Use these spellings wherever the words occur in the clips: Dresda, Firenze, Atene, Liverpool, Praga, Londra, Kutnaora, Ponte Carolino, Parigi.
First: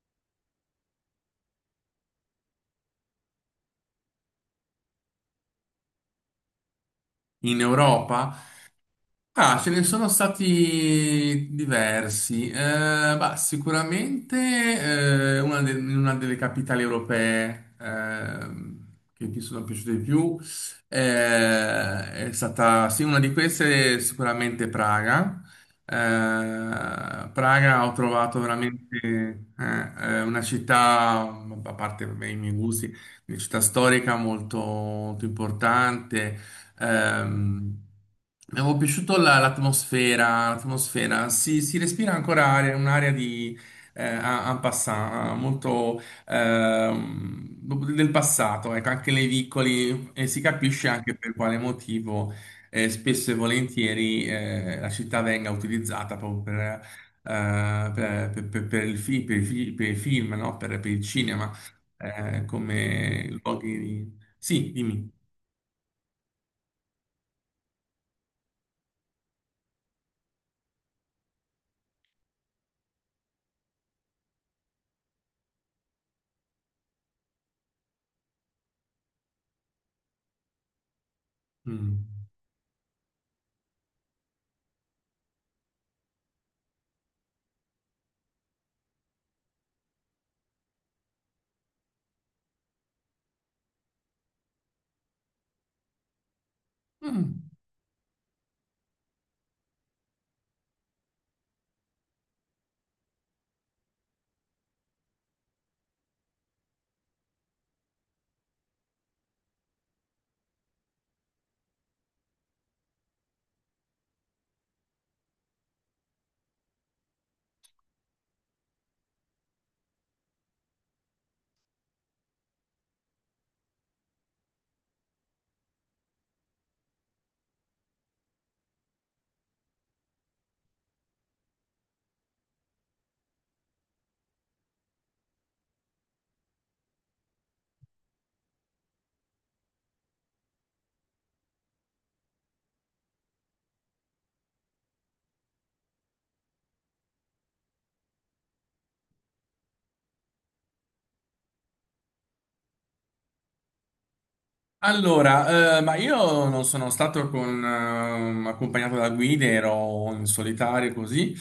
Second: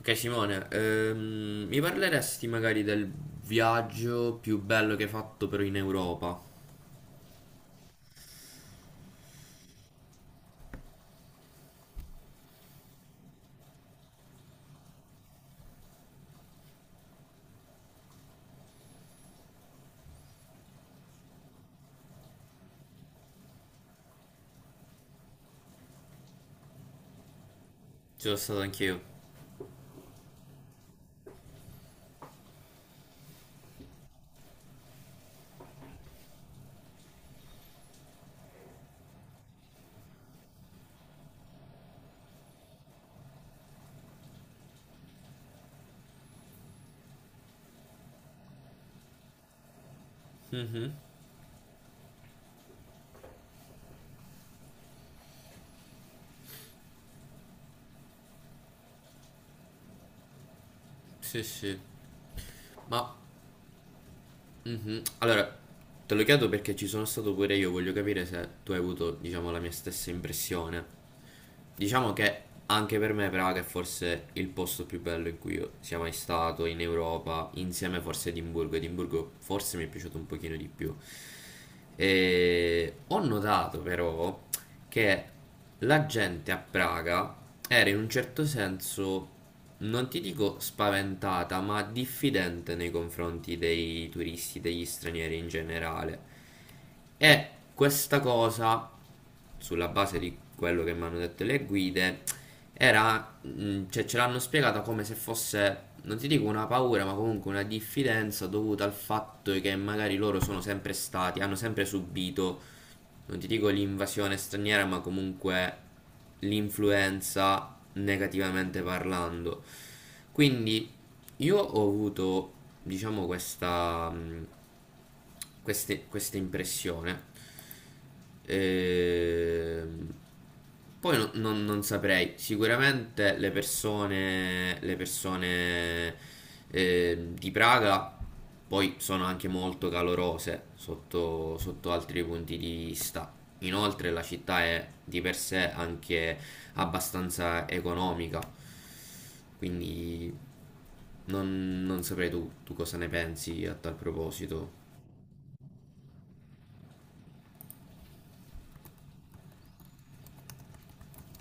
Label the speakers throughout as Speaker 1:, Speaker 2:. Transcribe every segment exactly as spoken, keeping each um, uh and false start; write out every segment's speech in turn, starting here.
Speaker 1: Ok Simone, ehm, mi parleresti magari del viaggio più bello che hai fatto però in Europa?
Speaker 2: In Europa? Ah, ce ne sono stati diversi. Eh, bah, sicuramente eh, una, de- in una delle capitali europee ehm, che mi sono piaciute di più eh, è stata, sì, una di queste è sicuramente Praga. Eh, Praga ho
Speaker 1: Ci sono
Speaker 2: trovato
Speaker 1: stato
Speaker 2: veramente
Speaker 1: anch'io.
Speaker 2: eh, eh, una città, a parte vabbè, i miei gusti, una città storica molto molto importante. Ehm, Mi avevo piaciuto la- l'atmosfera, l'atmosfera, si, si respira ancora aria- un'area di eh, en en passant, molto ehm, del passato, ecco, anche nei vicoli e si capisce
Speaker 1: Mhm.
Speaker 2: anche per quale motivo eh, spesso e volentieri eh, la città venga utilizzata proprio per, eh, per, per- per- per il fi- per i fi- per i film, no? Per, per il
Speaker 1: Sì,
Speaker 2: cinema,
Speaker 1: sì.
Speaker 2: eh,
Speaker 1: Ma.
Speaker 2: come luoghi. Sì,
Speaker 1: Mhm.
Speaker 2: dimmi.
Speaker 1: Allora, te lo chiedo perché ci sono stato pure io, voglio capire se tu hai avuto, diciamo, la mia stessa impressione. Diciamo che anche per me Praga è forse il posto più bello in cui io sia mai stato in Europa, insieme forse a Edimburgo. Edimburgo forse mi è piaciuto un pochino di più.
Speaker 2: Mm.
Speaker 1: E ho notato però che la gente a Praga era in un certo senso, non ti dico spaventata, ma diffidente nei confronti dei turisti, degli stranieri in generale. E
Speaker 2: Mm.
Speaker 1: questa cosa, sulla base di quello che mi hanno detto le guide, era, mh, cioè, ce l'hanno spiegata come se fosse, non ti dico una paura, ma comunque una diffidenza dovuta al fatto che magari loro sono sempre stati, hanno sempre subito non ti dico l'invasione straniera, ma comunque l'influenza negativamente parlando. Quindi io ho avuto, diciamo, questa, mh, queste- questa impressione. Ehm, poi no- non, non saprei, sicuramente le persone, le persone eh, di Praga poi sono anche molto calorose sotto, sotto altri punti di vista. Inoltre la città è di per sé anche abbastanza economica, quindi non, non saprei tu, tu cosa ne pensi a tal proposito.
Speaker 2: Allora, eh, ma io non sono stato con, ehm, accompagnato da guide, ero in solitario così,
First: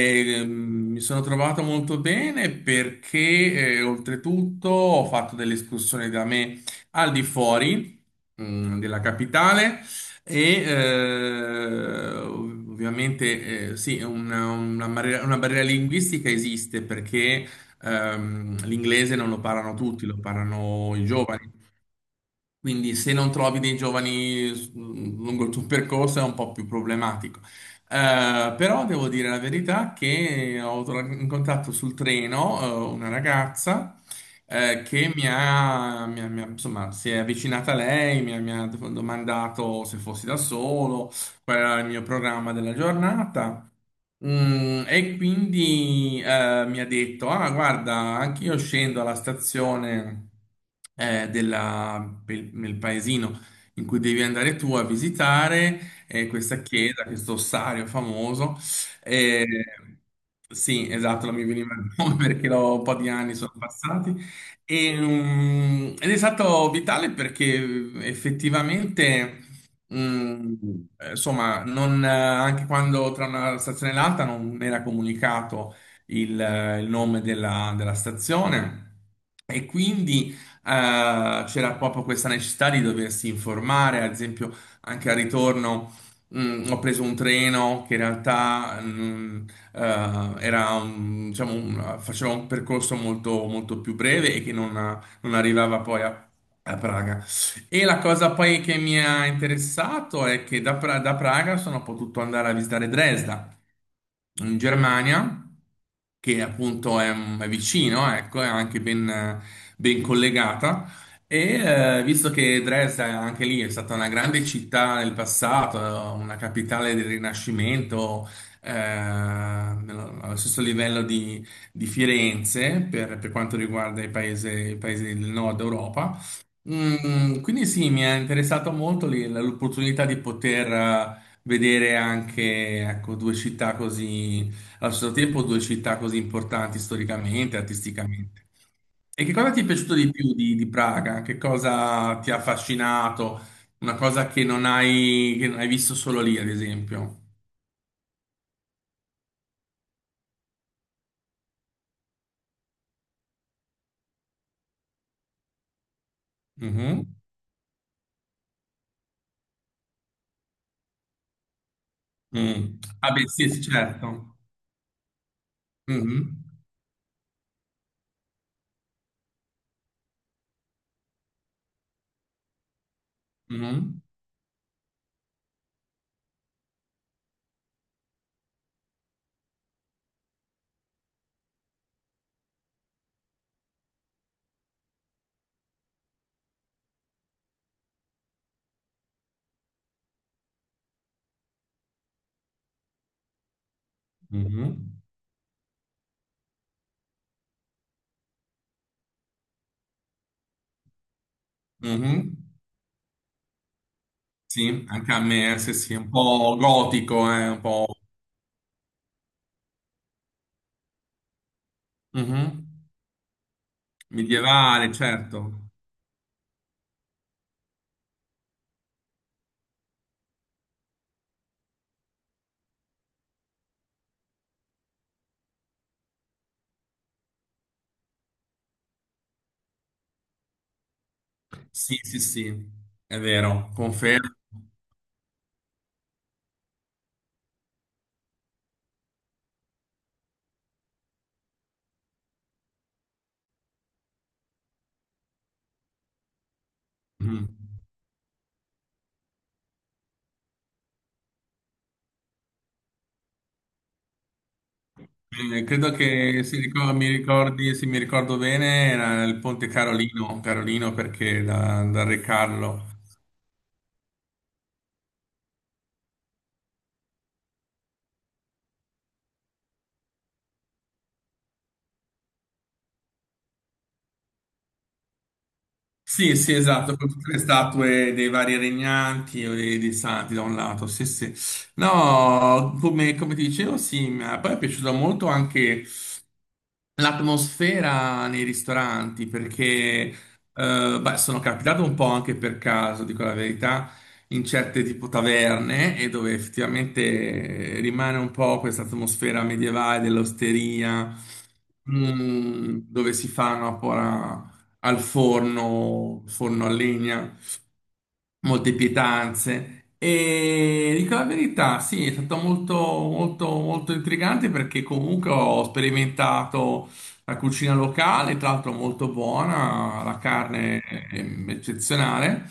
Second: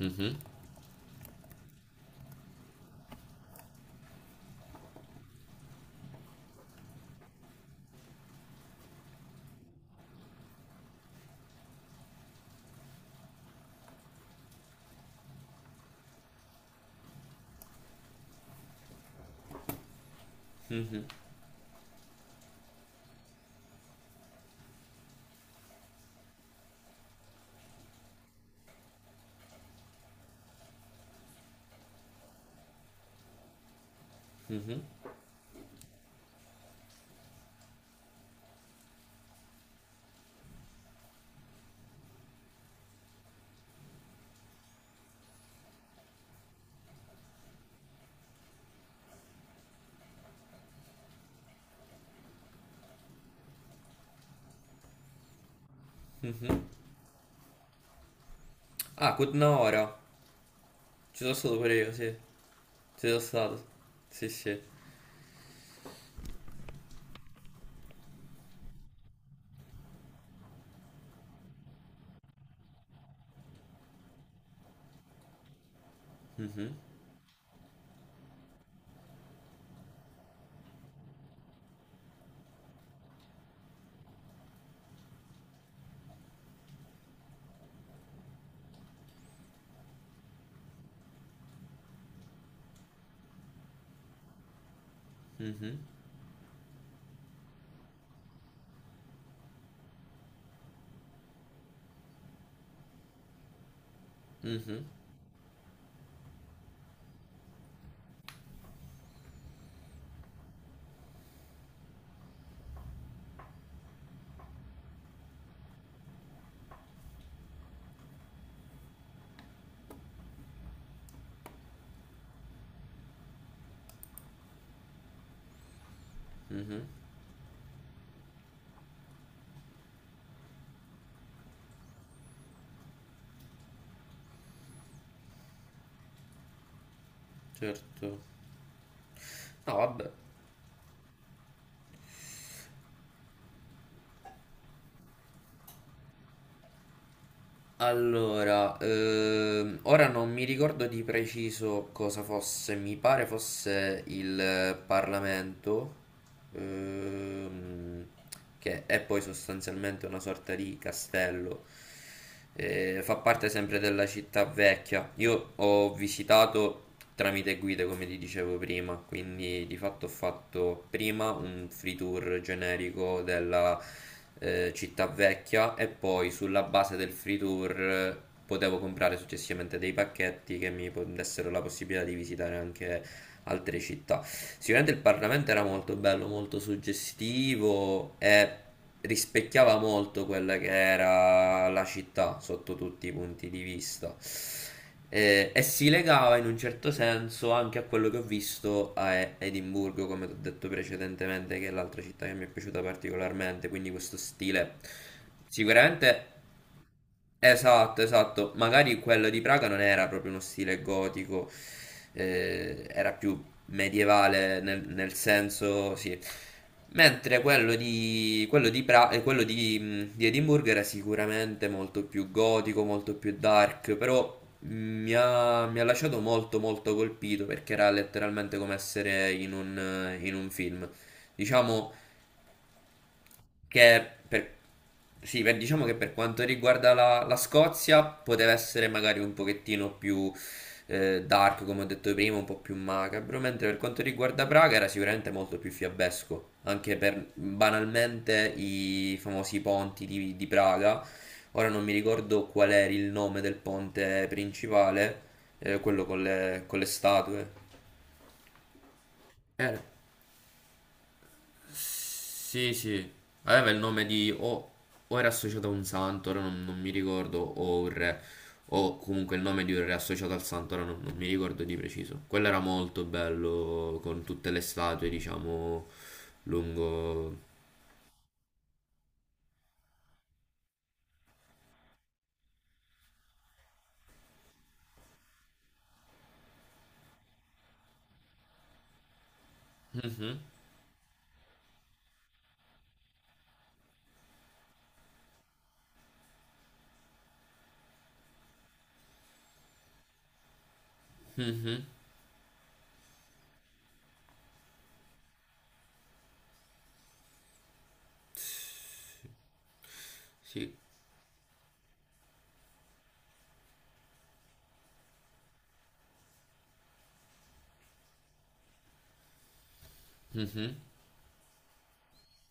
Speaker 1: Mhm.
Speaker 2: ehm, mi sono trovato molto bene perché eh, oltretutto ho fatto delle escursioni da me al di fuori, mm, della capitale. E eh, ov- ovviamente eh, sì, una, una barriera, una barriera linguistica esiste perché ehm, l'inglese non lo parlano tutti, lo parlano
Speaker 1: Mhm,
Speaker 2: i giovani, quindi se non trovi dei giovani s- lungo il tuo percorso è un po' più problematico. Eh, però devo dire la verità che ho tra- incontrato sul treno, eh, una ragazza,
Speaker 1: mhm,
Speaker 2: eh, che mi ha, mi ha- mi ha- insomma, si è avvicinata a lei, mi ha, mi ha domandato se fossi da solo, qual era il mio programma della giornata. Mm, e quindi eh, mi ha detto: Ah, guarda, anche io scendo alla stazione eh, della- pe- nel paesino in cui devi andare tu a visitare eh, questa
Speaker 1: mhm.
Speaker 2: chiesa, questo ossario famoso.
Speaker 1: Ah,
Speaker 2: Eh,
Speaker 1: Kutnaora.
Speaker 2: sì,
Speaker 1: Ci
Speaker 2: esatto,
Speaker 1: sono
Speaker 2: non mi
Speaker 1: stato pure
Speaker 2: veniva il
Speaker 1: io, sì.
Speaker 2: nome perché l'ho- un po'
Speaker 1: Ci
Speaker 2: di
Speaker 1: sono
Speaker 2: anni sono
Speaker 1: stato.
Speaker 2: passati.
Speaker 1: Sì, sì.
Speaker 2: E, mm, ed è stato vitale perché effettivamente. Mm, eh, insomma, non, eh, anche quando tra una stazione e l'altra non era comunicato il,
Speaker 1: Mhm,
Speaker 2: eh, il nome della, della stazione. E quindi eh, c'era proprio questa necessità di doversi informare, ad esempio anche al ritorno mm, Ho preso un treno che in realtà mm, eh, era un- diciamo, un- faceva un percorso molto, molto più breve e che non, non
Speaker 1: mhm,
Speaker 2: arrivava poi a a Praga. E la cosa poi che mi ha interessato è che da, Pra- da Praga sono potuto andare a visitare Dresda, in
Speaker 1: mhm,
Speaker 2: Germania, che appunto è, è vicino, ecco, è anche ben, ben collegata. E eh, visto che Dresda è anche lì è stata una grande città nel passato, una capitale del Rinascimento, eh, nello- allo stesso livello di, di Firenze per, per quanto riguarda i paesi, i paesi del nord Europa.
Speaker 1: mhm,
Speaker 2: Mm, quindi sì, mi è interessato molto lì l- l'opportunità di poter eh, vedere anche, ecco, due città così, allo stesso tempo due città così importanti storicamente,
Speaker 1: certo.
Speaker 2: artisticamente. E che cosa ti è
Speaker 1: No,
Speaker 2: piaciuto
Speaker 1: vabbè.
Speaker 2: di più di, di Praga? Che cosa ti ha affascinato? Una cosa che non hai, che non hai visto solo lì, ad esempio.
Speaker 1: Allora, ehm, ora non mi ricordo di preciso cosa fosse, mi pare fosse il Parlamento,
Speaker 2: Mhm.
Speaker 1: ehm, che è poi sostanzialmente una sorta di castello,
Speaker 2: Mm.
Speaker 1: eh,
Speaker 2: Ah,
Speaker 1: fa
Speaker 2: beh,
Speaker 1: parte
Speaker 2: sì, sì,
Speaker 1: sempre della
Speaker 2: certo.
Speaker 1: città vecchia. Io ho
Speaker 2: Mhm.
Speaker 1: visitato tramite guide come ti dicevo prima, quindi di fatto ho fatto prima un free tour generico della
Speaker 2: Mhm.
Speaker 1: eh, città vecchia e poi sulla base del free tour eh, potevo comprare successivamente dei pacchetti che mi po- dessero la possibilità di visitare anche altre città. Sicuramente il Parlamento era molto bello, molto suggestivo e rispecchiava molto quella che era la città sotto tutti i punti di vista.
Speaker 2: Mhm.
Speaker 1: Eh, E, si legava in un certo senso anche a quello che ho visto a E- Edimburgo, come ti ho detto precedentemente, che è l'altra città che
Speaker 2: Mhm.
Speaker 1: mi è piaciuta particolarmente, quindi questo stile
Speaker 2: Sì, anche a me, sì, sì, un
Speaker 1: sicuramente.
Speaker 2: po' gotico, eh, un po'.
Speaker 1: Esatto, esatto. Magari quello di Praga non era proprio uno stile gotico, eh,
Speaker 2: Mhm.
Speaker 1: era più medievale nel,
Speaker 2: Medievale,
Speaker 1: nel
Speaker 2: certo.
Speaker 1: senso, sì. Mentre quello di, quello di, Pra- eh, quello di, mh, di Edimburgo era sicuramente molto più gotico, molto più dark, però mh, mi ha, mi ha lasciato molto molto colpito perché era letteralmente come essere in un, in un film. Diciamo,
Speaker 2: Sì, sì, sì, è vero,
Speaker 1: che
Speaker 2: confermo.
Speaker 1: per, sì, per- diciamo che per quanto riguarda la, la Scozia poteva essere magari un pochettino più eh, dark, come ho detto prima, un po' più macabro, mentre per quanto riguarda Praga era sicuramente molto più fiabesco, anche per
Speaker 2: Mhm.
Speaker 1: banalmente i famosi ponti di, di Praga. Ora non mi ricordo qual era il nome del ponte principale,
Speaker 2: Eh,
Speaker 1: eh,
Speaker 2: credo
Speaker 1: quello con
Speaker 2: che si
Speaker 1: le, con le
Speaker 2: ricor- mi
Speaker 1: statue.
Speaker 2: ricordi, se mi ricordo bene, era il Ponte
Speaker 1: Era.
Speaker 2: Carolino, Carolino perché da, da Re
Speaker 1: Sì,
Speaker 2: Carlo.
Speaker 1: sì. Aveva il nome di o, o era associato a un santo, ora non, non mi ricordo, o un re, o comunque il nome di un re associato al santo, ora non, non mi ricordo di preciso. Quello era molto bello, con tutte le statue, diciamo,
Speaker 2: Sì, sì, esatto, con tutte le
Speaker 1: lungo...
Speaker 2: statue dei vari regnanti o dei, dei santi da un lato, sì, sì. No, come, come ti dicevo, sì, ma poi è piaciuto molto anche l'atmosfera nei ristoranti, perché
Speaker 1: Mhm,
Speaker 2: eh, beh, sono capitato un po' anche per caso, dico la verità, in certe tipo taverne e dove effettivamente rimane un po' questa atmosfera medievale dell'osteria,
Speaker 1: mhm,
Speaker 2: mm, dove si fanno ancora al forno, forno a legna molte pietanze.
Speaker 1: sì,
Speaker 2: E dico la verità, sì, è stato molto, molto, molto intrigante perché comunque ho sperimentato la cucina locale, tra l'altro molto buona, la
Speaker 1: mhm.
Speaker 2: carne è eccezionale.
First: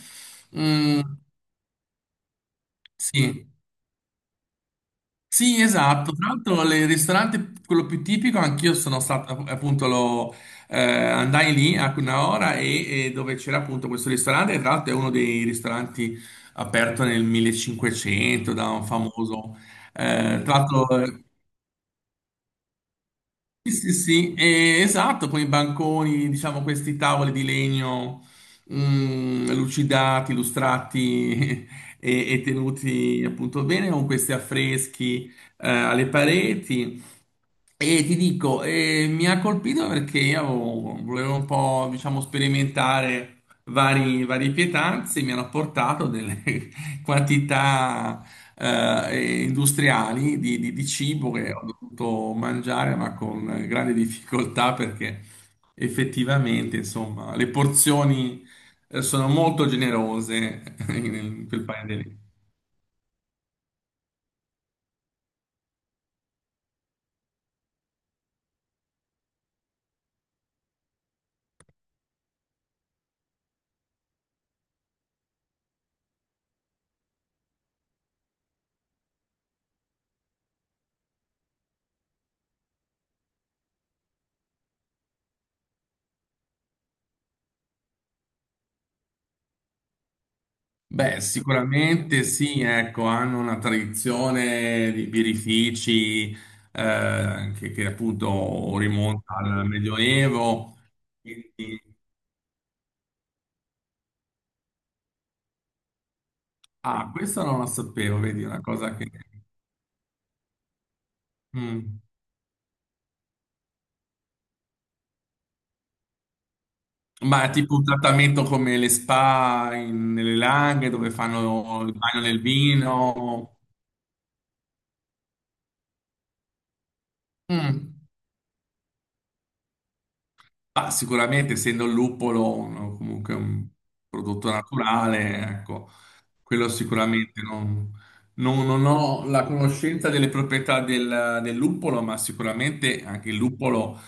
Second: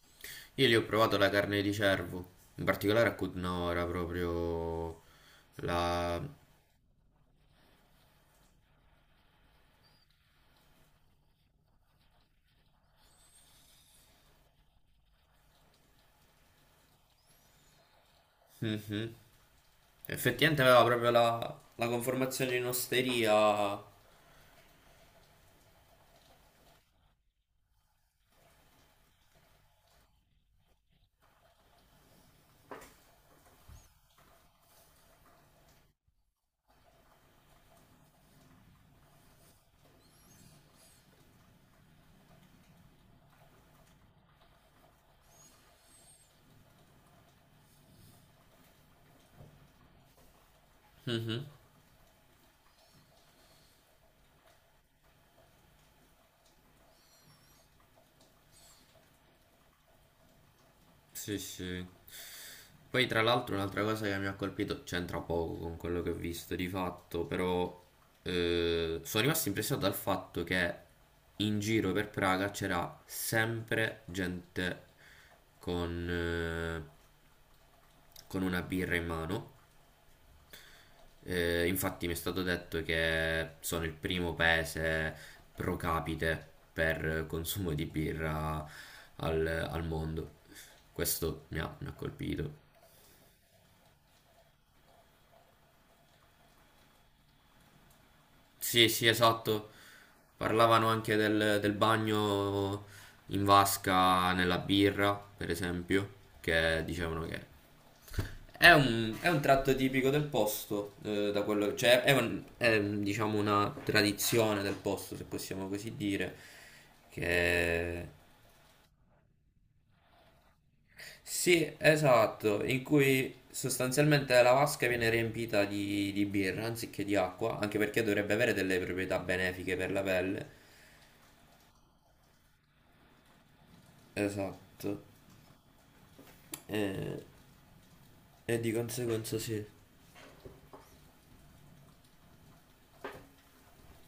Speaker 1: Io lì ho
Speaker 2: Mm,
Speaker 1: provato la carne di cervo, in particolare a
Speaker 2: sì.
Speaker 1: Cutnora, proprio
Speaker 2: Sì, esatto.
Speaker 1: la...
Speaker 2: Tra l'altro, il ristorante, quello più tipico, anch'io sono stato, appunto, lo, eh, andai lì a una ora e, e dove c'era appunto questo ristorante, e tra l'altro è uno dei ristoranti aperto nel millecinquecento da un
Speaker 1: Mhm.
Speaker 2: famoso, eh, tra
Speaker 1: Effettivamente aveva
Speaker 2: l'altro,
Speaker 1: proprio
Speaker 2: eh,
Speaker 1: la, la conformazione in
Speaker 2: sì,
Speaker 1: osteria.
Speaker 2: sì, sì, eh, esatto, con i banconi, diciamo, questi tavoli di legno, mm, lucidati, lustrati e, e tenuti appunto bene, con questi affreschi eh, alle pareti, e ti dico, eh, mi ha colpito perché io avevo- volevo un po', diciamo, sperimentare vari, varie pietanze, mi hanno portato delle quantità eh, industriali di, di- di cibo
Speaker 1: Mhm.
Speaker 2: che ho dovuto mangiare, ma con grande difficoltà perché effettivamente, insomma, le porzioni eh, sono molto generose
Speaker 1: Sì,
Speaker 2: in quel
Speaker 1: sì.
Speaker 2: paese lì.
Speaker 1: Poi tra l'altro un'altra cosa che mi ha colpito, c'entra poco con quello che ho visto di fatto, però eh, sono rimasto impressionato dal fatto che in giro per Praga c'era sempre gente con, eh, con una birra in mano. Eh, infatti mi è stato detto che sono il primo paese pro capite per consumo di birra al, al mondo.
Speaker 2: Beh,
Speaker 1: Questo mi ha, mi ha
Speaker 2: sicuramente
Speaker 1: colpito.
Speaker 2: sì, ecco, hanno una tradizione di birrifici eh, che, che appunto
Speaker 1: Sì, sì,
Speaker 2: rimonta al
Speaker 1: esatto.
Speaker 2: Medioevo.
Speaker 1: Parlavano anche del, del
Speaker 2: Quindi-
Speaker 1: bagno in vasca nella birra, per esempio, che
Speaker 2: Ah,
Speaker 1: dicevano
Speaker 2: questo
Speaker 1: che
Speaker 2: non lo sapevo, vedi, una
Speaker 1: è
Speaker 2: cosa che.
Speaker 1: un, è un tratto tipico del posto, eh, da quello, cioè
Speaker 2: Mm.
Speaker 1: è, un- è, diciamo una tradizione del posto, se possiamo così dire,
Speaker 2: Ma è tipo un
Speaker 1: che...
Speaker 2: trattamento come le spa in- nelle Langhe dove
Speaker 1: Sì,
Speaker 2: fanno il bagno nel
Speaker 1: esatto, in cui
Speaker 2: vino.
Speaker 1: sostanzialmente la vasca viene riempita di, di birra anziché di acqua, anche
Speaker 2: Mm.
Speaker 1: perché dovrebbe avere delle proprietà benefiche per la pelle.
Speaker 2: Ma sicuramente, essendo il luppolo un- comunque un prodotto
Speaker 1: Esatto.
Speaker 2: naturale, ecco, quello
Speaker 1: E,
Speaker 2: sicuramente non,
Speaker 1: e
Speaker 2: non-
Speaker 1: di
Speaker 2: non ho
Speaker 1: conseguenza
Speaker 2: la
Speaker 1: sì.
Speaker 2: conoscenza delle proprietà del, del luppolo, ma sicuramente anche il luppolo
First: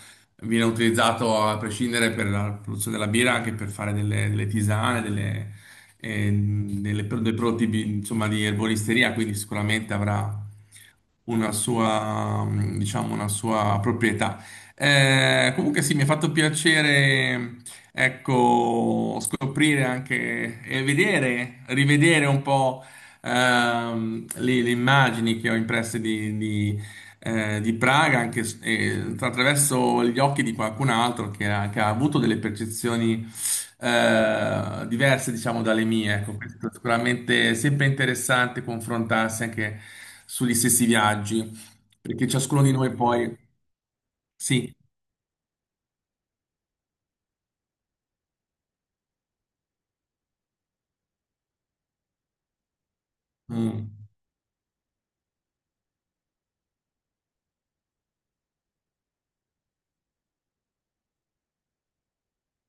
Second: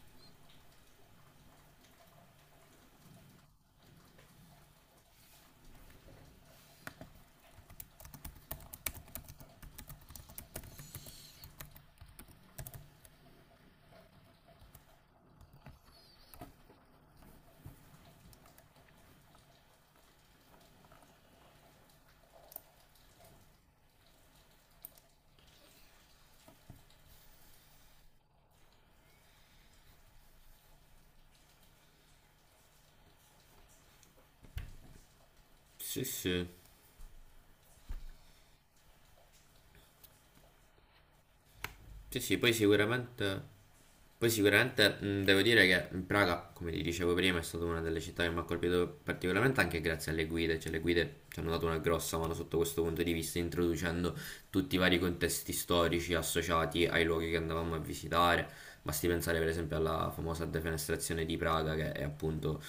Speaker 2: viene utilizzato a prescindere per la produzione della birra, anche per fare delle, delle tisane, delle, eh, delle pro- dei prodotti bi- insomma, di erboristeria, quindi sicuramente avrà una sua, diciamo, una sua proprietà eh, comunque sì, mi ha fatto piacere, ecco, scoprire anche e vedere, rivedere un po' ehm, le, le immagini che ho impresse di, di, eh, di Praga, anche s- eh, attraverso gli occhi di qualcun altro che ha, che ha avuto delle percezioni eh, diverse, diciamo, dalle
Speaker 1: Sì,
Speaker 2: mie. Ecco,
Speaker 1: sì.
Speaker 2: questo è sicuramente sempre interessante confrontarsi anche sugli stessi viaggi,
Speaker 1: Sì,
Speaker 2: perché
Speaker 1: sì, poi
Speaker 2: ciascuno di noi
Speaker 1: sicuramente,
Speaker 2: poi.
Speaker 1: poi
Speaker 2: Sì.
Speaker 1: sicuramente mh, devo dire che Praga, come ti dicevo prima, è stata una delle città che mi ha colpito particolarmente anche grazie alle guide, cioè le guide ci hanno dato una grossa mano sotto questo punto di vista,
Speaker 2: Mm.
Speaker 1: introducendo tutti i vari contesti storici associati ai luoghi che andavamo a visitare. Basti pensare per esempio alla famosa defenestrazione di Praga, che è appunto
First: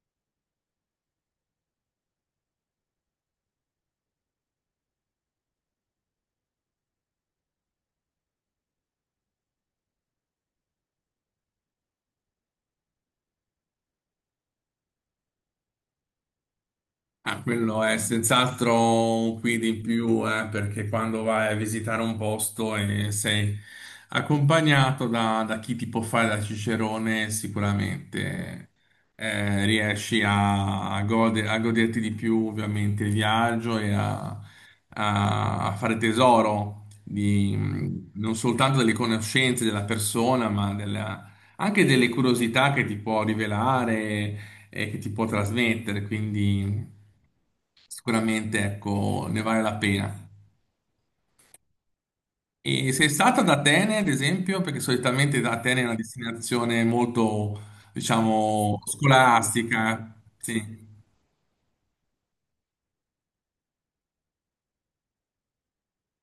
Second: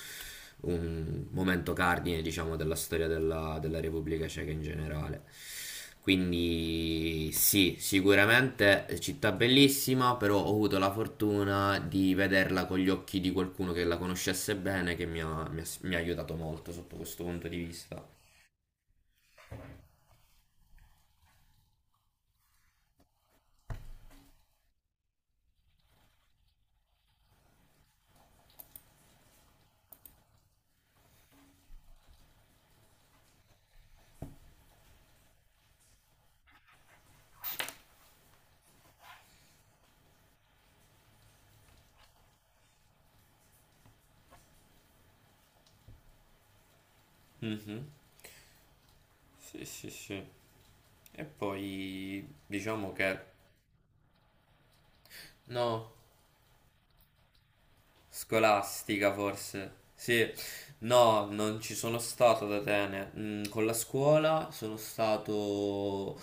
Speaker 1: un momento cardine, diciamo, della storia della, della Repubblica Ceca in generale. Quindi sì, sicuramente città bellissima, però ho avuto la fortuna di vederla con gli occhi di qualcuno che la conoscesse bene, che mi ha, mi ha- mi ha aiutato molto sotto questo
Speaker 2: Ah,
Speaker 1: punto di
Speaker 2: quello è
Speaker 1: vista.
Speaker 2: senz'altro un quid in più, eh, perché quando vai a visitare un posto e sei accompagnato da, da chi ti può fare da cicerone, sicuramente eh, riesci a, a gode- a goderti di più ovviamente il viaggio e a, a- a fare tesoro di, non soltanto delle conoscenze della persona, ma della- anche delle curiosità che ti può rivelare e che ti può trasmettere, quindi
Speaker 1: Mhm.
Speaker 2: sicuramente, ecco, ne vale
Speaker 1: Sì,
Speaker 2: la
Speaker 1: sì, sì.
Speaker 2: pena.
Speaker 1: E poi
Speaker 2: E
Speaker 1: diciamo
Speaker 2: sei
Speaker 1: che
Speaker 2: stata ad Atene, ad esempio, perché solitamente Atene è
Speaker 1: no.
Speaker 2: una destinazione molto, diciamo,
Speaker 1: Scolastica forse.
Speaker 2: scolastica.
Speaker 1: Sì,
Speaker 2: Sì.
Speaker 1: no, non ci sono stato ad Atene. Mm, con la scuola sono stato,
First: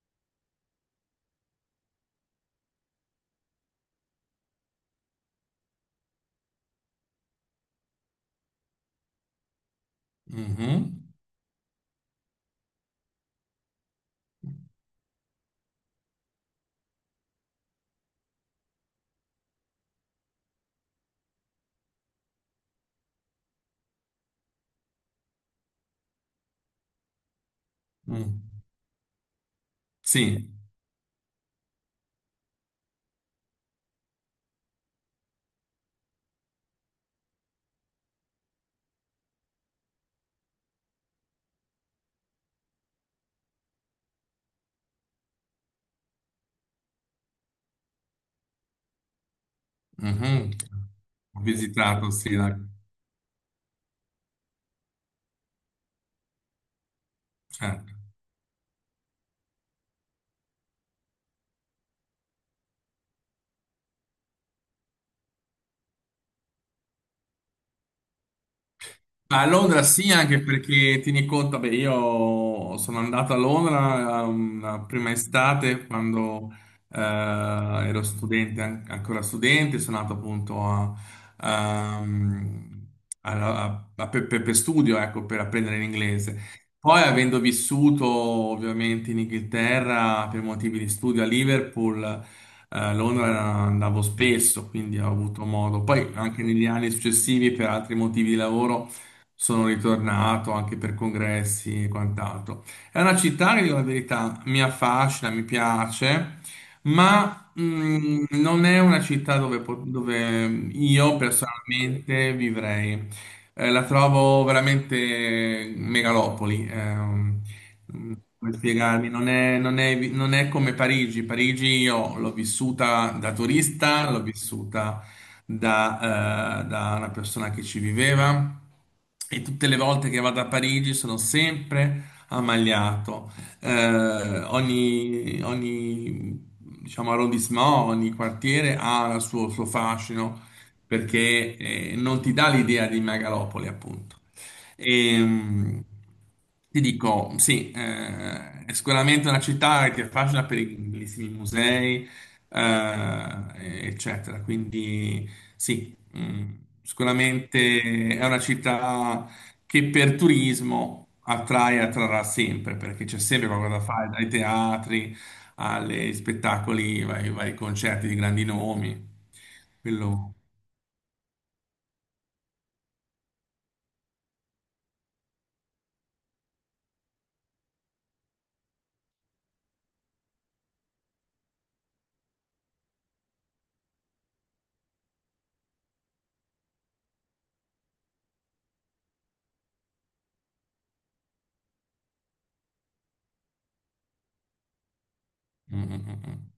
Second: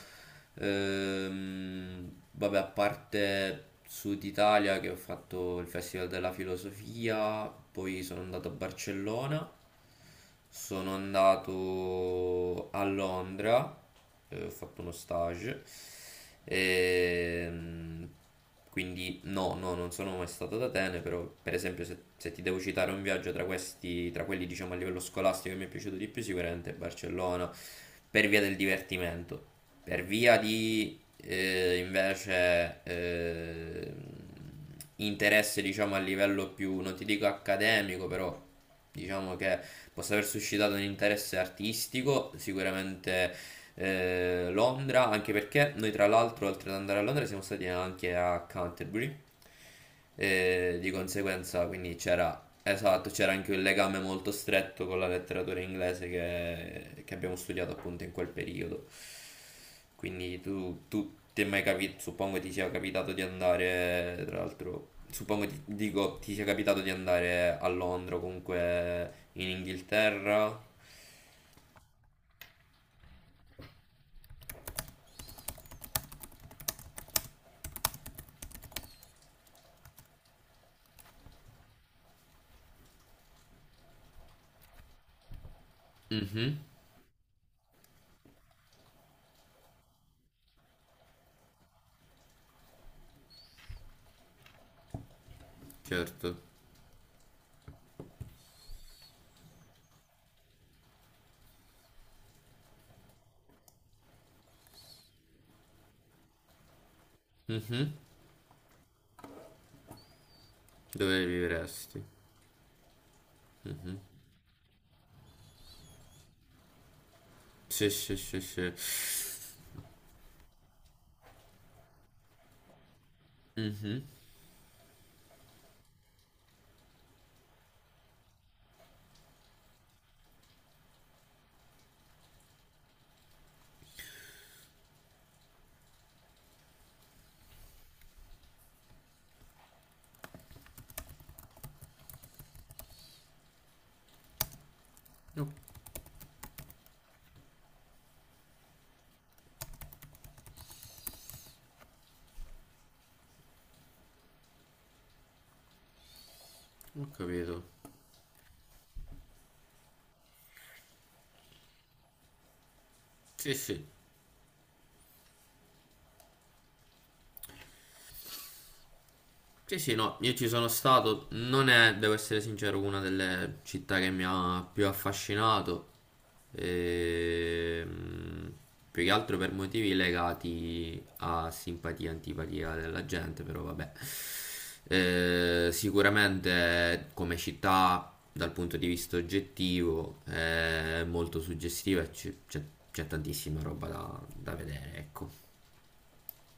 Speaker 1: ehm, vabbè, a parte Sud Italia che ho fatto il Festival della Filosofia, poi sono andato a Barcellona, sono
Speaker 2: Mhm.
Speaker 1: andato a Londra, eh, ho fatto uno stage, e quindi no, no, non sono mai stato ad Atene, però per esempio se, se ti devo citare un viaggio tra questi, tra quelli diciamo a livello scolastico che mi è piaciuto di più, sicuramente è Barcellona, per via
Speaker 2: Mm.
Speaker 1: del divertimento, per via
Speaker 2: Sì.
Speaker 1: di eh, invece eh, interesse diciamo a livello più, non ti dico accademico, però diciamo che possa aver suscitato un interesse artistico, sicuramente eh, Londra, anche perché noi tra l'altro oltre ad andare a Londra siamo stati anche a Canterbury,
Speaker 2: Mhm.
Speaker 1: e di
Speaker 2: Ho
Speaker 1: conseguenza quindi
Speaker 2: visitato, sì,
Speaker 1: c'era,
Speaker 2: la-
Speaker 1: esatto, c'era anche un legame molto stretto con la letteratura inglese che, che abbiamo studiato
Speaker 2: certo.
Speaker 1: appunto in quel periodo. Quindi tu, tu ti è mai capito, suppongo ti sia capitato di andare, tra l'altro, suppongo ti, dico, ti sia capitato di andare a Londra o comunque
Speaker 2: Ma A
Speaker 1: in
Speaker 2: Londra sì, anche
Speaker 1: Inghilterra?
Speaker 2: perché tieni conto, beh, io sono andato a Londra um, la prima estate quando eh, ero studente, an- ancora studente, sono andato appunto a, um, a- a- a- per, per- per studio, ecco, per apprendere l'inglese.
Speaker 1: Mhm,
Speaker 2: Poi avendo vissuto ovviamente in Inghilterra per motivi di studio a Liverpool, a Londra andavo spesso, quindi ho avuto modo. Poi
Speaker 1: certo.
Speaker 2: anche negli anni successivi per altri motivi di lavoro sono ritornato anche per congressi e quant'altro. È una città che, dico la verità, mi affascina, mi piace, ma
Speaker 1: Mhm.
Speaker 2: mh, non è una città dove, po- dove io
Speaker 1: Dove vivresti?
Speaker 2: personalmente vivrei. Eh, la trovo veramente megalopoli. ehm.
Speaker 1: Sì, sì, sì,
Speaker 2: Come
Speaker 1: sì.
Speaker 2: spiegarmi? Non è, non è- non è come Parigi. Parigi io l'ho vissuta da turista, l'ho vissuta da, eh, da una persona che ci viveva e tutte le volte che vado a Parigi sono sempre ammaliato. Eh, ogni, ogni, diciamo, arrondissement, ogni quartiere ha il suo, suo fascino perché eh, non ti dà l'idea di megalopoli, appunto. E,
Speaker 1: Ho,
Speaker 2: mh, ti dico, sì, eh, è sicuramente una città che è facile per i bellissimi musei, eh, eccetera. Quindi sì, mm,
Speaker 1: ho capito.
Speaker 2: sicuramente è una città che per turismo attrae e attrarrà sempre, perché c'è sempre
Speaker 1: Sì,
Speaker 2: qualcosa da
Speaker 1: sì.
Speaker 2: fare, dai teatri agli spettacoli, ai vari concerti di grandi nomi.
Speaker 1: Sì, sì, no,
Speaker 2: Quello.
Speaker 1: io ci sono stato, non è, devo essere sincero, una delle città che mi ha più affascinato, ehm, più che altro per motivi legati a simpatia, e antipatia della gente, però vabbè. Eh, sicuramente come città, dal punto di vista oggettivo, è molto suggestiva e ci- c'è c'è tantissima roba da, da vedere, ecco.
Speaker 2: Mm, mm, mm. Mm.